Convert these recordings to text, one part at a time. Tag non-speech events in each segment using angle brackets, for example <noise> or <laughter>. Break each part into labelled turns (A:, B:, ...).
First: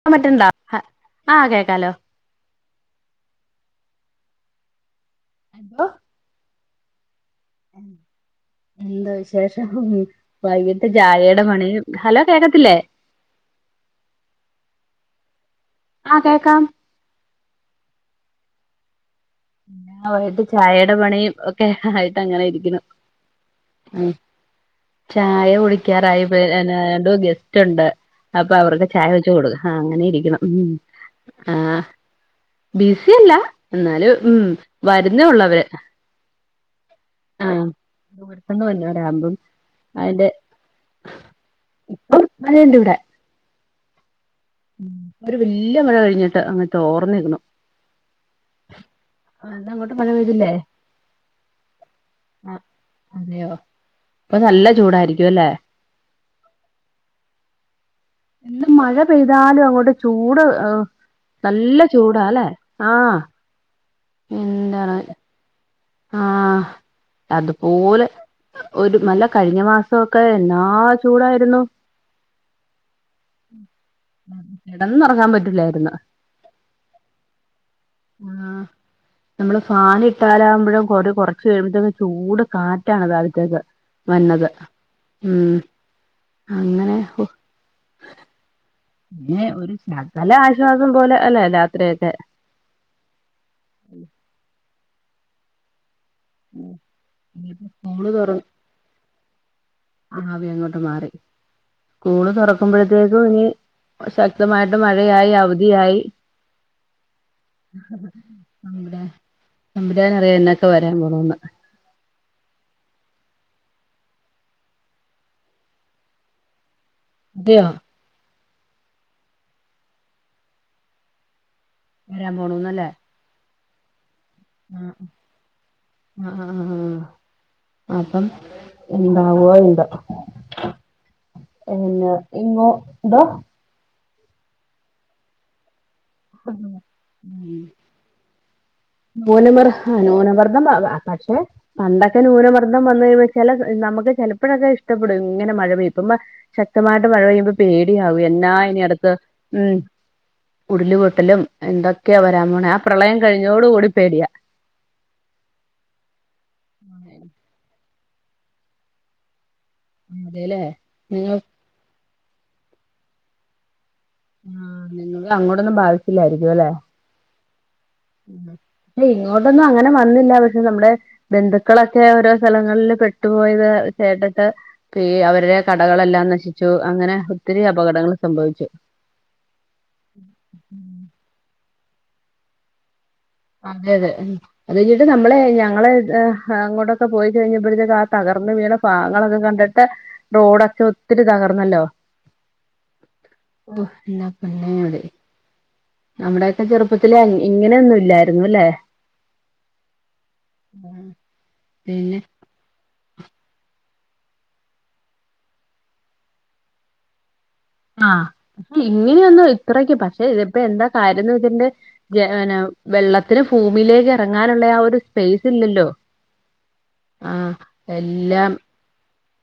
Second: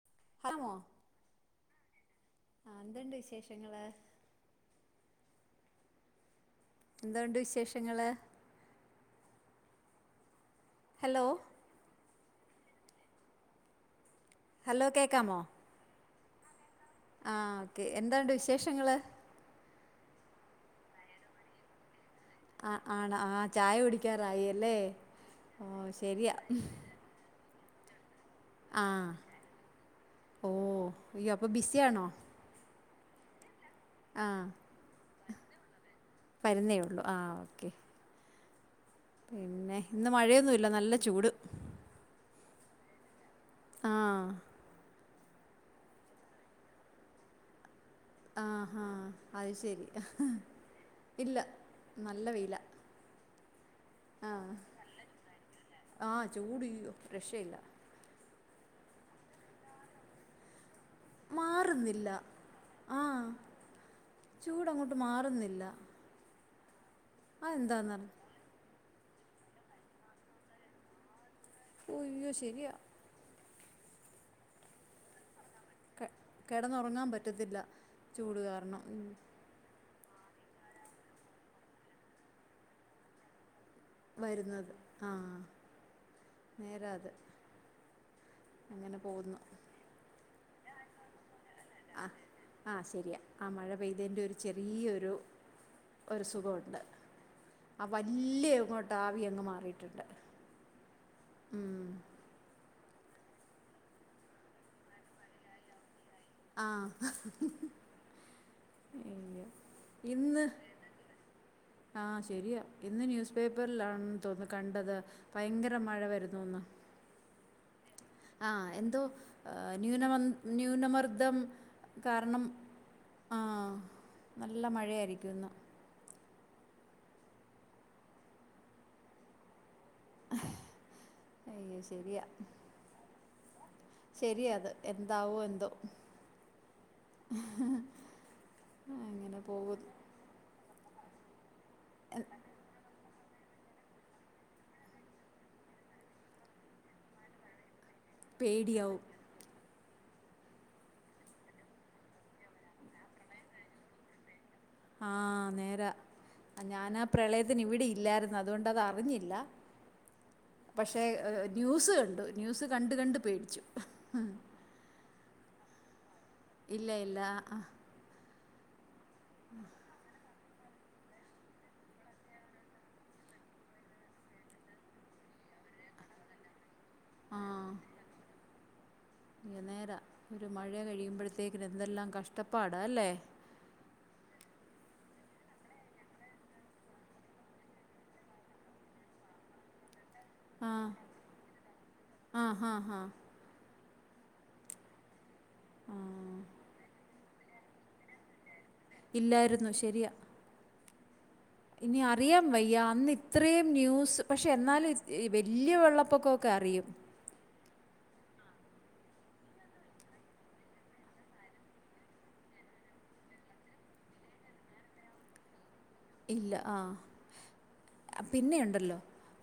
A: ക്കാൻ പറ്റുണ്ടോ
B: ഹമോ
A: ആഹ് കേൾക്കാലോ
B: ആഹ് എന്തുണ്ട് വിശേഷങ്ങള്
A: <inaudible>
B: എന്തുണ്ട് വിശേഷങ്ങള്
A: എന്താ വിശേഷം വൈകിട്ട്
B: ഹലോ
A: ചായയുടെ പണിയും ഹലോ കേക്കത്തില്ലേ
B: ഹലോ കേൾക്കാമോ
A: ആഹ് കേക്കാം
B: ആഹ് ക്കെ എന്താണ്ട് വിശേഷങ്ങള്
A: ഞാൻ വൈകിട്ട് ചായയുടെ പണിയും ഒക്കെ ആയി
B: ആഹ് ആണോ ആഹ് ചായ കുടിക്കാറായിയല്ലേ
A: ചായ കുടിക്കാറായിപ്പോ രണ്ടൂ ന്ന് ഗെസ്റ്റ് ഉണ്ട് അപ്പൊ
B: ആ
A: അവർക്ക് ചായ വെച്ച കൊടുക ആഹ് അങ്ങനെ ഇരിക്കണു
B: ഓ അയ്യോ അപ്പൊ
A: ആഹ്
B: ബിസിയാണോ
A: ബിസി അല്ല എന്നാലും
B: ആ
A: ഉം വരുന്ന ഉള്ളവര്
B: വരുന്നേ ഉള്ളൂ ആഹ് ഓക്കേ
A: ദൂരത്തുന്ന് വന്നവരാകുമ്പം
B: പിന്നെ ഇന്ന്
A: അതിന്റെ
B: മഴയൊന്നുമില്ല നല്ല ചൂട്
A: <unintelligible>
B: ആഹ്
A: ഒരു വല്യ മഴ കഴിഞ്ഞിട്ട് അങ്ങ് തോർന്നിരുന്നു
B: ആഹ് ആഹ്അത്
A: അവിടെ
B: ശരി
A: അങ്ങോട്ട് മഴ പെയ്തില്ലേ
B: ഇല്ല നല്ല വയില
A: അതെയോ അപ്പൊ നല്ല ചൂടായിരിക്കും അല്ലെ
B: ആഹ് ചൂടിയ്യോ രക്ഷയില്ല
A: എന്ത് മഴ പെയ്താലും അങ്ങോട്ട് ചൂട് നല്ല
B: മാറുന്നില്ല
A: ചൂടാല്ലേ
B: ആ
A: ആഹ്
B: ചൂടങ്ങോട്ട്
A: എന്താണ്
B: മാറുന്നില്ല
A: ആഹ് അതുപോലെ
B: അതെന്താന്നറി
A: ഒരു നല്ല കഴിഞ്ഞ മാസൊക്കെ എന്നാ ചൂടായിരുന്നു
B: ഉയ്യോ ശരിയ
A: കിടന്നൊറൻ പറ്റില്ലായിരുന്നു
B: കി കിടന്നുറങ്ങാൻ പറ്റത്തില്ല ചൂട്
A: ആഹ്
B: കാരണം
A: നമ്മള് ഫാനിട്ടാലാകുമ്പോഴും ഒരു കുറച്ച കഴിയുമ്പോഴത്തേക്കെ ഒരു ചൂട് കാറ്റാണ് താഴത്തേക്ക് വന്നത്
B: വരുന്നത് ആ
A: ഉം
B: നേരാ
A: അങ്ങനെ
B: അത് അങ്ങനെ പോകുന്നു
A: പിന്നെഒരു ശകല ആശ്വാസം പോലെ അല്ലേ
B: ആ
A: രാത്രിയൊക്കെ
B: ആ ശരിയ ആ മഴ പെയ്തതിൻ്റെ ഒരു ചെറിയൊരു ഒരു സുഖമുണ്ട്
A: ഇനിയിപ്പോ
B: ആ
A: സ്കൂള് തുറ
B: വലിയ ഇങ്ങോട്ട് ആവി അങ്ങ് മാറിയിട്ടുണ്ട്
A: ആവി അങ്ങോട്ട് മാറി
B: ഉം.
A: സ്കൂള് തുറക്കുമ്പോഴത്തേക്കും ഇനി ശക്തമായിട്ട് മഴയായി അവധിയായി
B: ആഹ്
A: തമ്പുരാനറിയ എന്നൊക്കെ വരാൻ പോണുന്ന്
B: ആ ശരിയ ഇന്ന് ന്യൂസ് പേപ്പറിലാാണ് തോന്നുന്നു കണ്ടത് ഭയങ്കര മഴ വരുന്നുന്ന്
A: തയോ
B: ആ എന്തോ ന്യൂനമ ന്യൂനമർദം
A: വരാൻ
B: കാരണം
A: പോണൂന്നല്ലേ
B: ആഹ് നല്ല
A: ആഹ്
B: മഴയായിരിക്കും ഇന്ന്
A: ആഹ് ആഹ് അപ്പം ഉണ്ടാവോ എന്തോ
B: അയ്യോ
A: പിന്നെ ഇങ്ങോ തൊ
B: ശരിയാത് എന്താവോ എന്തോ
A: ഉം ഉം
B: ആ, അങ്ങനെ പോകുന്നു
A: ന്യൂനമർഹ്. ന്യൂനമർദ്ദം പക്ഷെ പണ്ടൊക്കെ ന്യൂനമർദ്ദ വസന്തം വന്ന് കഴിയ്പ ചെല നമക്ക് ചെലപ്പഴൊക്കെ ഇഷ്ടപ്പെടും ഇങ്ങനെ മഴ പെയുമ്പ. ശക്തമായിട്ട് മഴ പെയ്യുമ്പ പേടിയാവ എന്നാ ഇനി
B: പേടിയാവും
A: അടുത്ത് ഉം ഉടുല് പൊട്ടലും എന്തൊക്കെയാ വരാണ ആ പ്രളയം കഴിഞ്ഞോട് കൂടി പേടിയാ.
B: ആ നേര ആ ഞാനാ പ്രളയത്തിന് ഇവിടെ ഇല്ലായിരുന്നു. അതുകൊണ്ടത് അറിഞ്ഞില്ല.
A: അതെല്ലേ
B: പക്ഷേ
A: നിങ്ങൾ
B: ന്യൂസ് കണ്ട്. ന്യൂസ് കണ്ട പ കണ്ട് പേടിച്ചു
A: ആ ഇന്ന് അങ്ങോട്ടൊന്നും ബാധിച്ചില്ലായിരിക്കും അല്ലെ
B: ഇല്ല ഇല്ല ആഹ്
A: ഇങ്ങോട്ടൊന്നും അങ്ങനെ വന്നില്ല പക്ഷെ നമ്മുടെ ബന്ധുക്കളൊക്കെ ഓരോ സ്ഥലങ്ങളില്. പെട്ടുപോയത് കേട്ടിട്ട് പി അവരുടെ കടകളെല്ലാം നശിച്ചു അങ്ങനെ ഒത്തിരി അപകടങ്ങള് സംഭവിച്ചു.
B: നേര ഒരു മഴ കഴിയുമ്പോഴത്തേക്ക്ന് എന്തെല്ലാം കഷ്ടപ്പാട അല്ലേ?
A: അതെ അതെ ഉം അത് കഴിഞ്ഞിട്ട് നമ്മള് ഞങ്ങളെ അങ്ങോട്ടൊക്കെ പോയി കഴിഞ്ഞപ്പോഴത്തേക്ക് ആഹ് തകർന്ന് വീണ പാഗങ്ങളൊക്കെ കണ്ടിട്ട് ഇപ്പ റോഡൊക്കെ
B: ആഹ്
A: ഒത്തിരി തകർന്നല്ലോ?
B: ആഹ് ആഹ് ആഹ്
A: ഒ ഇന്നാ പിന്നെ ഒര്
B: ആഹ്
A: നമ്മുടെയൊക്കെ ചെറുപ്പത്തില് ഇങ്ങനെയൊന്നും ഇല്ലായിരുന്നുല്ലെ.
B: ഇല്ലായിരുന്നു ശെര്യാ
A: ഉം
B: ഇനി അറിയൊ വയ്യ അന്ന് ഇത്രീയും ന്യൂസ്. പക്ഷെ എന്നാലും വലിയ വെള്ളപ്പൊക്കൊക്കെ അറിയും
A: ആഹ് ഇങ്ങനെ ഒന്ന് ഇത്രക്ക് പക്ഷെ ഇതിപ്പോ എന്താ കാര്യം എന്ന് വെച്ച്ണ്ട്‌ ചാഹന വെള്ളത്തിന് ഭൂമിയിലേക്ക് എറങ്ങാനുള്ള ആഹ് ഒരു സ്പേയ്സ് ഇല്ലല്ലോ?
B: ഇല്ല ആഹ്
A: ആഹ് എല്ലാം
B: പിന്നെ ഉണ്ടല്ലോ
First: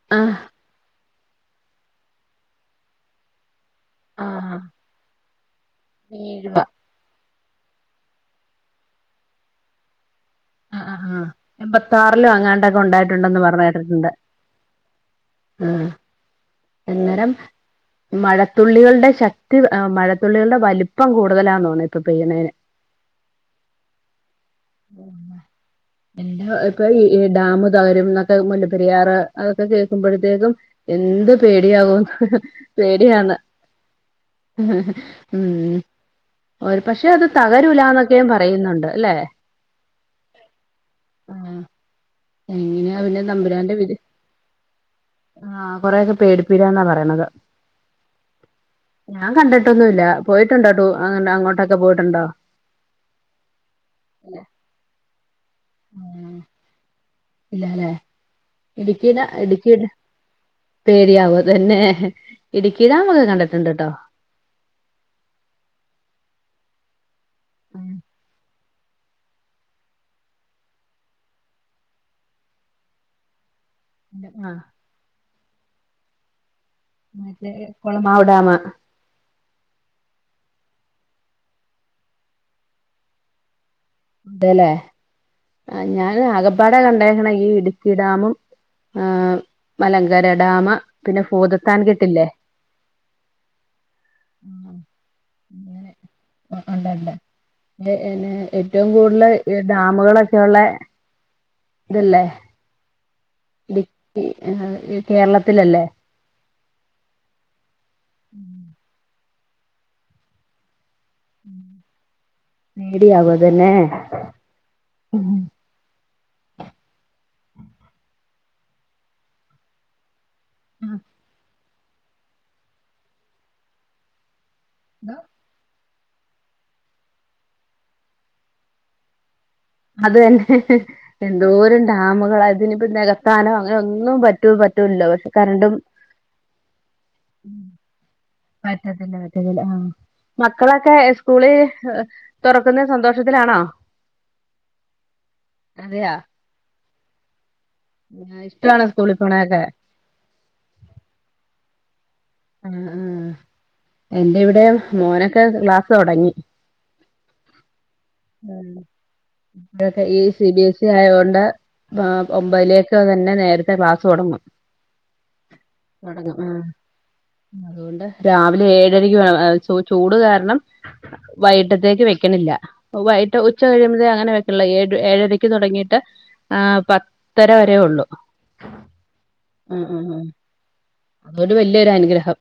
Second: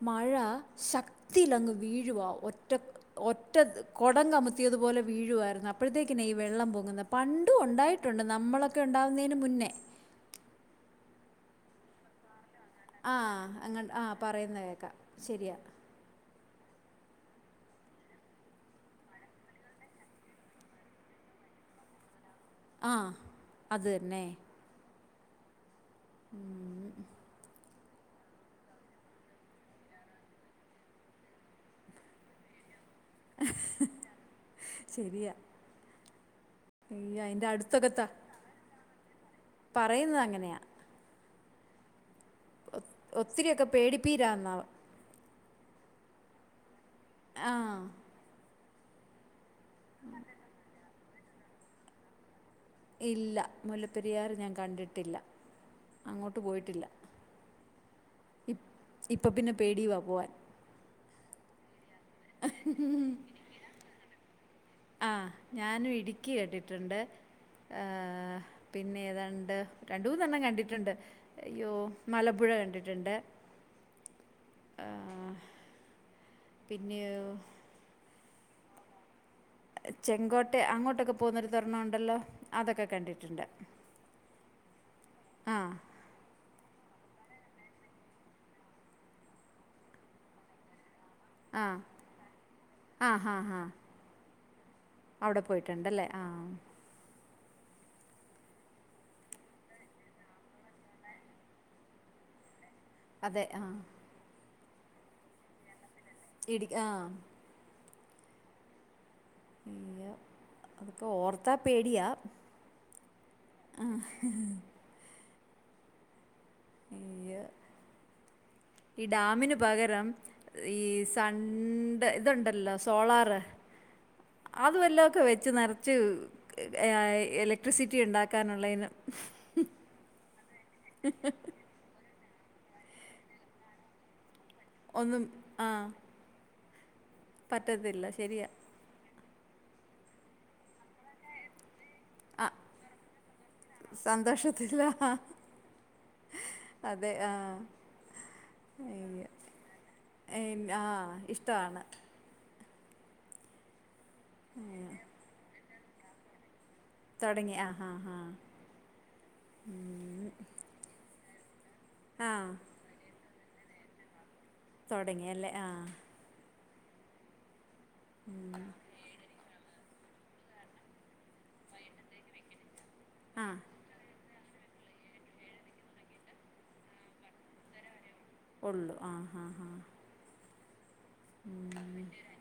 B: മഴ
A: ആഹ്
B: ശക് ത്തില്ലങ്ങ് വീഴുവാ. ഒറ്റക് ഒറ്റ
A: ആഹ്
B: കൊടംകമത്തിയതുപോലെ വീഴുവായിര്ന്നു. അപ്പോഴത്തേക്കെന്നെ ഈ
A: വീഴുവ
B: വെള്ളം പൊങ്ങുന്നത്. പണ്ടും ഉണ്ടായിട്ടുണ്ട് നമ്മളൊക്കെ ഉണ്ടാവുന്നയ്ന് മുന്നെ.
A: ആഹ് ആഹ് എൺമ്പത്താറിലോ അങ്ങാണ്ട
B: ആഹ് അങ്ങ ആഹ് പറയുന്നത് കേൾക്കാം ശെരിയാ
A: അന്നെരം മഴത്തുള്ളികളുടെ ശക്തി മഴത്തുള്ളികളുടെ വലിപ്പം കൂടുതലാന്നാ തോന്ന്ന്ന് ഇപ്പൊ പെയ്ണേന്.
B: ആഹ് അത് തന്നെ
A: ഇന്നാ ഇപ്പൊ ഈ ഡാമ് കര്യം ഇന്നാത്തെ മുല്ലപ്പെരിയാറ് അതൊക്കെ കേൾക്കുമ്പോഴത്തേക്കും എന്ത് പേടിയാവും പേടിയാന്ന്
B: ശരിയാ
A: ഉം ഒരു പക്ഷെ
B: അയ്യ
A: അത്
B: അതിൻ്റെ അടുത്തൊക്കെത്താ
A: തകരൂലന്നൊക്കെ പറയുന്നുണ്ട്ല്ലെ
B: പറയുന്നത് അങ്ങനെയാ
A: ആഹ് എങ്ങനെ ആ തമ്പുരാന്റെ വിതി
B: തിരാന്നാവ്
A: ആഹ് കൊറെക്കെ പേടിപ്പിക്കാന്നാ പറി ണത്
B: ആ
A: ഞാൻ കണ്ട ട്ടൊന്നും ഇല്ല പോയിട്ടുണ്ടോ ടു അങ്ങന അങ്ങോട്ടൊക്കെ പോയിട്ടുണ്ടോ?
B: ഇല്ല മുല്ലപ്പെരിയാറ് ഞാൻ കണ്ടിട്ടില്ല അങ്ങോട്ട് പോയിട്ടില്ല
A: ഇല്ലല്ലേ
B: ഇപ്പ് ഇപ്പൊ പിന്നെ പേടിവാ പോവാൻ
A: പേടിയാവ തന്നെ ഇടുക്കിടാമൊക്കെ കണ്ടിട്ടുണ്ട്ട്ടോ
B: ആഹ് ഞാനും ഇടുക്കി കേട്ടിട്ടുണ്ട് ഏഹ് പിന്നെ ഏതാണ്ട് രണ്ട് മൂന്നെണ്ണം കണ്ടിട്ടുണ്ട് അയ്യോ മലമ്പുഴ കണ്ടിട്ടുണ്ട്
A: ആഹ്
B: ആ, പിന്നെ
A: ഇന്നിട്ട് കെളമാവ്ടാമ്
B: ചെങ്കോട്ടെ അങ്ങോട്ടൊക്കെ പോകുന്നൊരു തരണം ഉണ്ടല്ലോ അതൊക്കെ കണ്ടിട്ടുണ്ട്
A: അതെല്ലേ
B: ആ
A: ആഹ് ഞാൻ ആകെ പാടെ കണ്ടെക്ക്ണ് ഈ ഇടുക്കി ഡാമും മലങ്കര ഡാമ് പിന്നെ ഫോതത്താൻ കെട്ടില്ലേ?
B: ആഹ് ആഹ് ആഹ്
A: ആഹ് ങ്ങനെ
B: ആ
A: ഉണ്ട് ഉണ്ട് ഏഹ് ഏയ്ൻ ഏറ്റവും കൂടുതൽ ഡാമുകളൊക്കെയുളെ
B: ആഹ്
A: ഇതല്ലേ
B: അതെ ആഹ്
A: ഇടുക്കി കേരളത്തിലല്ലേ
B: ഇടി ആഹ്
A: ഉം
B: ഇല്യ അതൊക്കെ ഓർത്താ പേടിയാ
A: പേടിയാവും അതെന്നെ
B: ഈ ഡാമിന് പകരം ഈ സൺ ണ്ട് ഇതുണ്ടല്ലോ സോളാർ അത് വല്ലൊക്കെ വെച്ച് നേരത്തി വെച്ച് ഇലക്ട്രിസിറ്റി ഉണ്ടാക്കാനുള്ളതിനും
A: അത് തന്നെ എന്തോരം ഡാമുകള അതിനിപ്പ നികത്താനോ അങ്ങനെ ഒന്നും പറ്റൂ പറ്റൂല പറ്റൂല്ല
B: ഒന്നും
A: പക്ഷെ
B: ആ
A: കറണ്ടും
B: പറ്റത്തില്ല ശരിയാ
A: പറ്റത്തില്ല പറ്റത്തില്ല ആഹ് മക്കളൊക്കെ സ്കൂള് തൊറക്കുന്ന സന്തോഷത്തിലാണോ
B: സന്തോഷത്തില്ല
A: അതെയ
B: അതെ ആഹ്
A: ഇഷ്ടാണ് സ്കൂളിൽ പോണല്ലെ
B: ഏഹ് ആഹ് ഇഷ്ടാണ്
A: ഉം ഉം എന്റെ ഇവിടെ മോനൊക്കെ ക്ലാസ് തൊടങ്ങി
B: തുടങ്ങിയ ആഹ് ആഹ്
A: ഇതൊക്കെ ഈ സി ബി എസ് ഇ ആയൊണ്ട
B: ആ
A: ഒമ്പയിലെക്ക പ്പ അതന്നെ നേരത്തെ ക്ലാസ് തൊടങ്ങും
B: തൊടങ്ങിയല്ലേ ആഹ്
A: ഉം അതുകൊണ്ട് രാവിലെ ഏഴരക്ക് വേണം ചോറ് ചൂട് കാരണം വൈകിട്ടത്തേക്ക് വെക്കണില്ല വൈകിട്ട്
B: ആ
A: ഉച്ച കഴിയുമ്പ അങ്ങനെ ള്ള ഏഴ് ഏഴരയ്ക്ക് തുടങ്ങിയിട്ട് ആഹ് പത്ത് പത്തര വരേ ഉള്ളു
B: ഉള്ളു ആ ഹാ ഹാ
A: ഉം ഉം ഉം അതു വലിയൊരു അനുഗ്രഹം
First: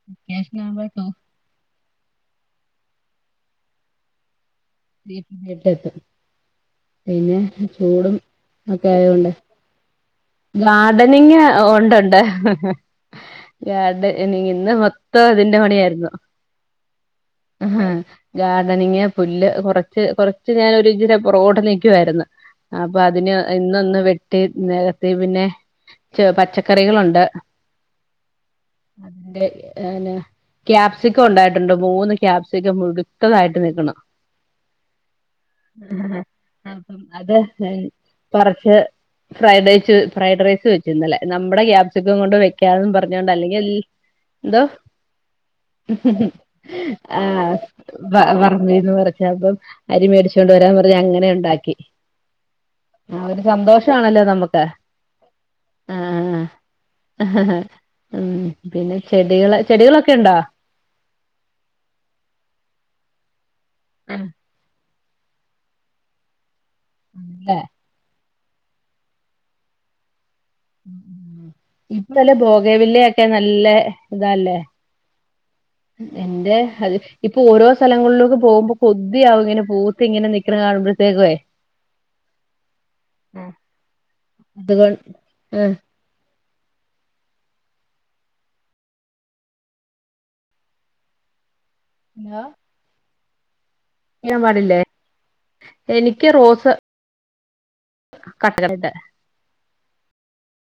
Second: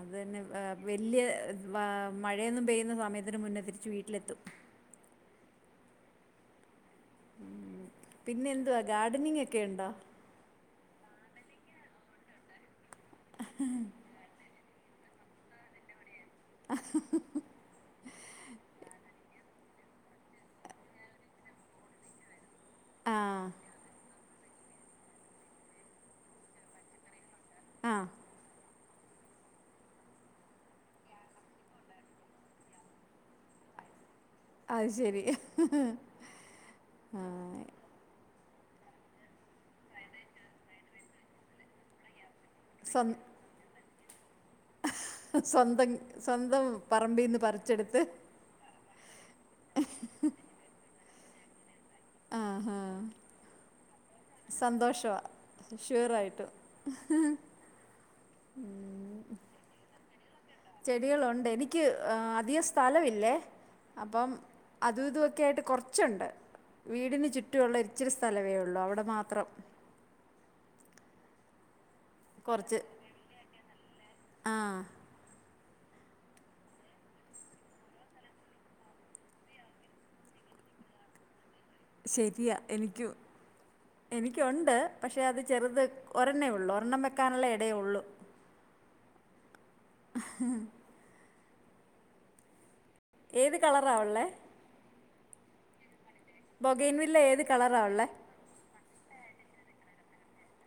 B: അതന്നെ
A: വെക്കേഷൻ
B: ആഹ് വ്
A: ആകുമ്പോ
B: വെല്യ ആഹ് ഏഹ് മഴയൊന്നും പെയ്യുന്ന സമയത്തിന് മുന്നേ തിരിച്ച് വീട്ടിലെത്തും
A: <unintelligible> പിന്നെ ചൂടും
B: പിന്നെ എന്തുവാ
A: ഒക്കെ ആയത് കൊണ്ട്.
B: ഗാർഡനിങ് ഒക്കെ ഉണ്ടോ
A: ഗാർഡനിങ് ഉണ്ടുണ്ട് ഗാർഡനിനിങ് ന്ന് ഇതിന്റെ പണിയായിരുന്നു ഗാർഡനിംഗ് പുല്ല് കുറ കൊറച്ച് ഞാനൊന്നു പിറകോട്ട് നക്കുമായിരുന്നു അപ്പൊ
B: ആ
A: അതിന് ഇന്നൊന്ന് വൊ ട്ടി നേരത്തി പിന്നെ ച പച്ചക്കറികളുണ്ട്.
B: ആഹ്
A: അതിന്റെ നെ ക്യാപ്സിക്കം ഉണ്ടായിട്ടുണ്ട് മൂന്ന് ക്യാപ്സിക്കം മുഴുത്തതായിട്ട് നിൽക്കണ്.
B: അത് ശരി
A: ആഹ് അപ്പം
B: ആ
A: അത് പറിച്ച്. ഫ്രൈഡ് ഡൈസ് ഫ്രൈഡ് റൈസ് വെച്ചിന്നലെ നമ്മുടെ ക്യാപസിക്കം കൊണ്ട്. ക്കാന്നും
B: സ്വ
A: പറഞ്ഞോണ്ട് അല്ലെങ്കിൽ എന്തോ
B: സ്വന്തം സ്വന്തം പറമ്പിൽ നിന്ന്
A: ആഹ്
B: പറിച്ചെടുത്ത്
A: വ അതീന്ന് പറച്ചപ്പം അരിമേടിച്ചൊണ്ട് വരാൻ പറഞ്ഞ് അങ്ങനെ ഉണ്ടാക്കി.
B: ആ
A: ആ ഒരു സന്തോഷമാണല്ലോ നമുക്ക്.
B: സന്തോഷം ഷുവറായിട്ട്.
A: ആഹ് ആഹ് ഉം പിന്നെ ചെടികൾ ചെടികളൊക്കെ ഉണ്ടോ
B: ചെടികളുണ്ട് എനിക്ക് അധികം സ്ഥലമില്ലേ അപ്പം അതും ഇതൊക്കെ ആയിട്ട് കുറച്ചുണ്ട് വീടിന്
A: ഇല്ല
B: ചുറ്റുമുള്ള ഇരിച്ചിരി സ്ഥലമേ ഉള്ളൂ അവിടെ മാത്രം.
A: ഇപോ
B: കുറച്ച്
A: ബോഗവില്ലൊക്കെ നല്ല
B: ആ
A: ഇതാല്ലേ. എന്റെ അത് ഇപ്പൊ ഓരോ സ്ഥലങ്ങൾള്ള്ക്കെ പോമ്പോ കൊതിയാവും ഇങ്ങനെ പൂത്ത് ഇങ്ങനെ നിക്കണ കാണുമ്പഴത്തേക്കെ.
B: ശെരിയാ എനിക്കും എനിക്കൊണ്ട്
A: അതുകൊ
B: പക്ഷെ അത്
A: ആഹ്
B: ചെറുത് ഒരെണ്ണേ ഉള്ളു ഒരെണ്ണം വെക്കാനുള്ള എടെ ഉള്ളൂ. ഹ്.
A: <inaudible>
B: ഏത് കളറ ഒള്ളെ?
A: ഞാൻ പാടില്ലേ എനിക്ക് റോസ്
B: ബൊഗൈൻ വില്ല ഏത് കളറാ ഉള്ളെ?
A: കട്ട കട്ടായിട്ട്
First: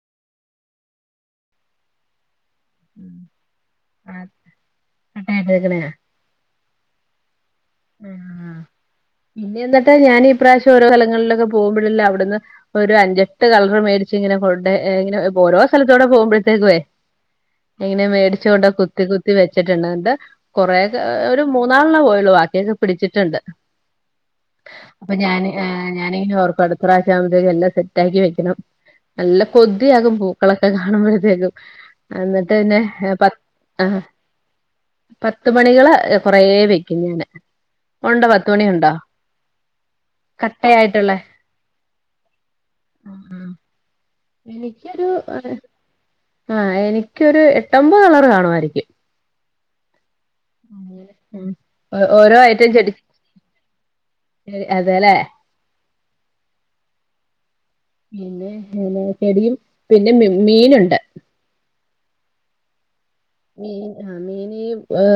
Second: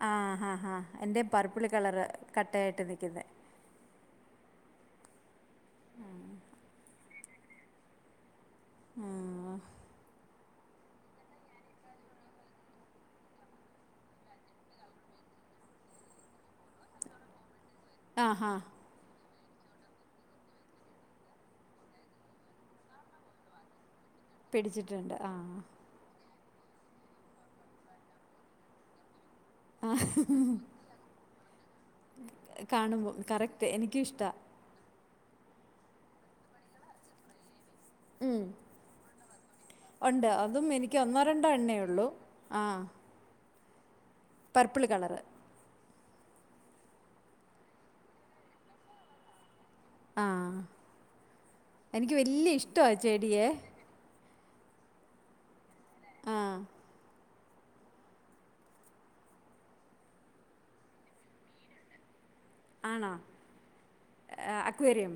B: ആഹ ഹാ ഹാ എന്റെ പ്പർപ്പിൾ കളർ കട്ടയായിട്ട് നിക്ക്ന്നെ.
A: ആ കട്ടായ്ട്ട്ക്ണെ ആ പിന്നെ എന്നിട്ട് ഞാൻ ഇ പ്രാവശ്യം ഓരോ സ്ഥലങ്ങൾള്ളോക്കെ പോമ്പോഴല്ല അവിടുന്ന് ഇപ്പൊ ര് അഞ്ചെട്ട് കളർ മേടിച്ച് ഇങ്ങനെ കൊണ്ടേ ഇങ്ങനെ ഓരോ സ്ഥലത്തോടെ പോമ്പത്തേക്കുവെ എങ്ങനെ
B: ആ ഹാ
A: മേടിച്ചോണ്ട് കു കുത്തി കുത്തി വെച്ചിട്ടുണ്ട് ണ്ട് കൊറെ കെ ഒരു മൂന്നാലണ്ണം പോയുള്ളു ഭ <unintelligible> പിടിച്ചിട്ടുണ്ട് അപ്പൊ
B: പിടിച്ചിട്ടുണ്ട് ആ
A: ഞാന് ഞാൻ ഞാനിങ്ങനെ ഓർകു അടുത്ത പ്രവശൃം ആമ്പതേക്ക് എല്ലാം സെറ്റ് ആക്കി വെക്കണം നല്ല കൊതിആകും പൂക്കളൊക്കെ കാണുമ്പഴത്തേക്കും എന്നിട്ട് പിന്നെ
B: കാണുമ്പോൾ
A: പ
B: കറക്റ്റ്
A: ആ.
B: എനിക്കും ഇഷ്ടമാണ്
A: പത്ത് മണികള് കൊറേ വെയ്ക്കും ഞാന്. ഉണ്ടോ
B: മ്
A: പത്ത് മണി ഉണ്ടോ
B: ഒണ്ട് അതും എനിക്ക്
A: കട്ടയായിട്ടുള്ളേ
B: ഒന്നോ രണ്ടോ എണ്ണേ ഉള്ളൂ ആ. പർപ്പിൾ
A: എനിക്കൊരു
B: കളറ്
A: ആ എനിക്കൊരു എട്ടമ്പത് കളർ കാണുവായിരിക്കും.
B: ആ
A: അങ്ങനെ
B: എനിക്ക്
A: ഓരോ
B: വെല്ല്യ ഇഷ്ട ചെടിയെ
A: അതെലെ?
B: ആഹ്.
A: പിന്നെ ചെടിയും പിന്നെ മി മീനുണ്ട്.
B: ആണോ.?
A: മീൻ ആ മീന് അ
B: അക്വേറിയം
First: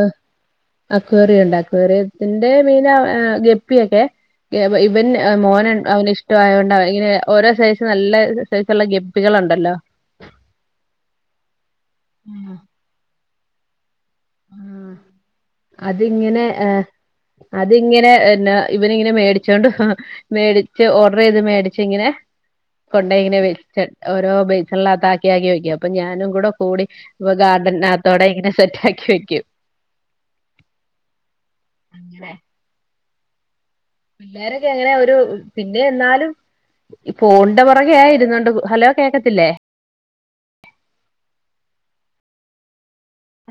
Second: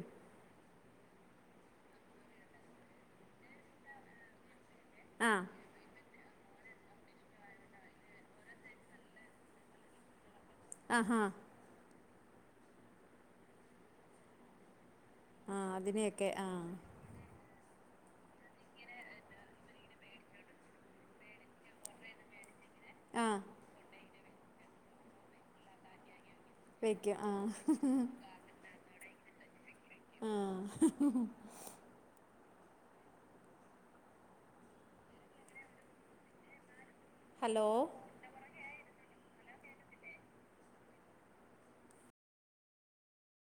A: അക്വേറിയമൊണ്ട് അക്വേറിയത്തിന്റെ മീനാ ആ ഗപ്പിയൊക്കെ എവൻ ഇവൻ
B: ആ
A: മോനെ അവനിഷ് ഷ്ടായായോണ്ടാ ഇങ്ങനെ ഓരോ സൈസ് നല്ല സൈസുള്ള ഗപ്പികളോണ്ടല്ലോ
B: ആഹാ
A: ഉം ആ
B: ആ അതിനെയൊക്കെ
A: അതിങ്ങനെ
B: ആ
A: എ അതിങ്ങനെ എന്നാ ഇവനിങ്ങനെ മേടിച്ചോണ്ട് മേടിച്ച് ഓഡറുചെയ്ത് മേടി ച്ചിങ്ങനെ
B: ആ
A: കൊണ്ടോയിങ്ങനെ വെച്ച് ഓരോ ബേയ്സൺളാതാക്കി ആക്കി വെയ്ക്കും അപ്പൊ ഞാനും കൂടെ കൂടി
B: വയ്ക്കും ആ
A: ഇപ്പൊ ഗാർഡനാത്തോടെ ഇങ്ങനെ സെറ്റാക്കി വെയ്ക്കും.
B: ആ
A: <inaudible> പിള്ളോരൊക്കെ എങ്ങനെയാ ഒരു പിന്നെയെന്നാലും ഈ ഫോണിന്റെ
B: ഹലോ
A: പൊറകെയാ ഇരുന്നോണ്ട് ഹലോ കേക്കത്തില്ലേ